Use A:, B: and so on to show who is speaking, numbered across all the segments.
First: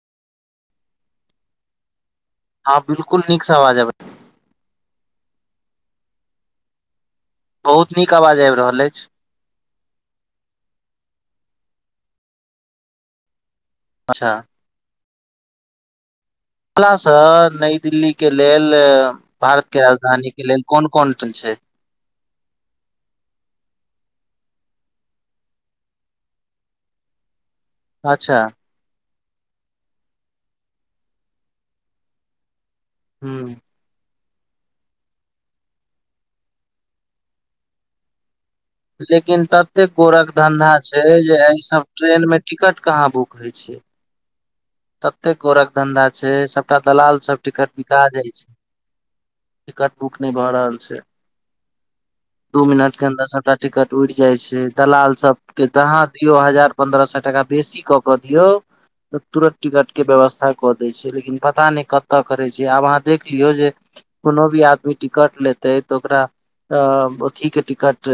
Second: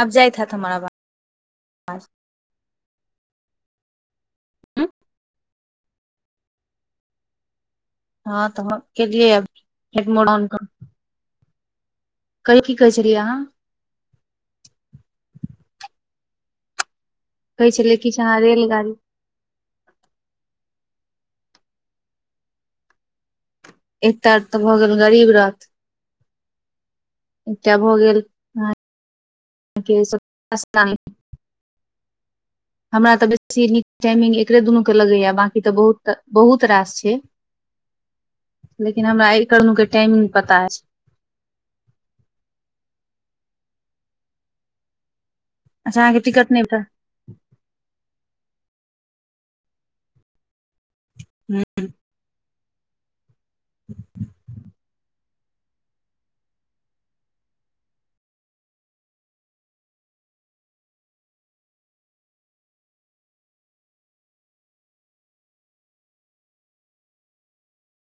A: आब जाइथा हेथ हमर अबाज
B: हँ बिलकुल नीक से आवाज अबै बहुत नीक आवाज
A: हँ
B: आबि
A: तऽ हम
B: रहल
A: क
B: अछि
A: लि अभ हेड मोड ऑन कर कहियो कि कहै छलियै आहाँ
B: अच्छह [unintelligible] स
A: कहै
B: नई
A: छलियै
B: दिल्ली
A: किछु
B: के
A: अहाँ
B: लेल
A: रेलगाड़ी
B: भारत के राजधानी के लेल कोन कोन टण छै
A: एकतर तऽ भऽ गेल गरीब रथ एकटा भऽ गेल
B: अच्छा
A: हँ [unintelligible] हमरा तऽ
B: ह
A: बेसी नीक टाइमिग एकरे दुनू लगे य बकि त बहुत रास छै हमरा
B: लेकिन
A: एकर दुनू के
B: ततेक
A: टाइमिंग
B: गोरक
A: पता
B: धन्धा
A: अछि
B: छै जे एहिसभ ट्रेनमे टिकट कहाँ बुक होय छै एते गोरक
A: अच्छा
B: धंधा
A: अहाँके
B: छै
A: टिकट नहि
B: सबटा
A: भेटल
B: दलाल सब टिकट बिका जाय छै टिकट बुक नहि भऽ रहल छै
A: हू
B: दू मिनट के अन्दर सबटा टिकट उइर जाइ छै दलाल सबके जहाँ दू यो हजार पन्द्रह सौ टाका बेसी कऽ कऽ दियऔ तुरत टिकट के व्यवस्था कऽ दै छै लेकिन पता नहि कतऽ करै छै आब अहाँ देख लियौ जे कोनो भी आदमी टिकट लेतेै तऽ ओकरा अ की के ticket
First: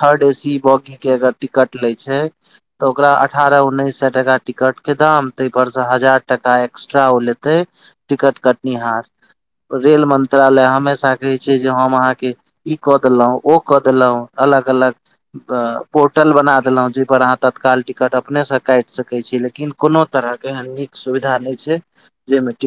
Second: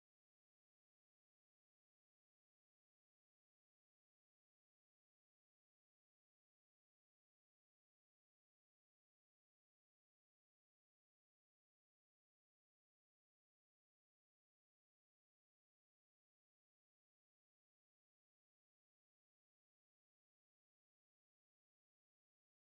B: third A C bogie के अगर टिकट लैइ छै त ओकरा अठारह उन्नैस सै टका टिकट के दाम ताहिप पर से हजार टाका एक्स्ट्रा ओ लेतै टिकट कटनिहार रेल मंत्रालय हमेशा कहैत छै जे हम अहाँके ई कऽ देलहुँ ओ कऽ देलहुँ अलग अलग पोर्टल बना देलहुँ जाहिपर अहाँ तत्काल टिकट अपनेसँ काइट सकैत छी लेकिन कोनो तरह के एहन नीक सुविधा नहि छै जाहिमे टिकट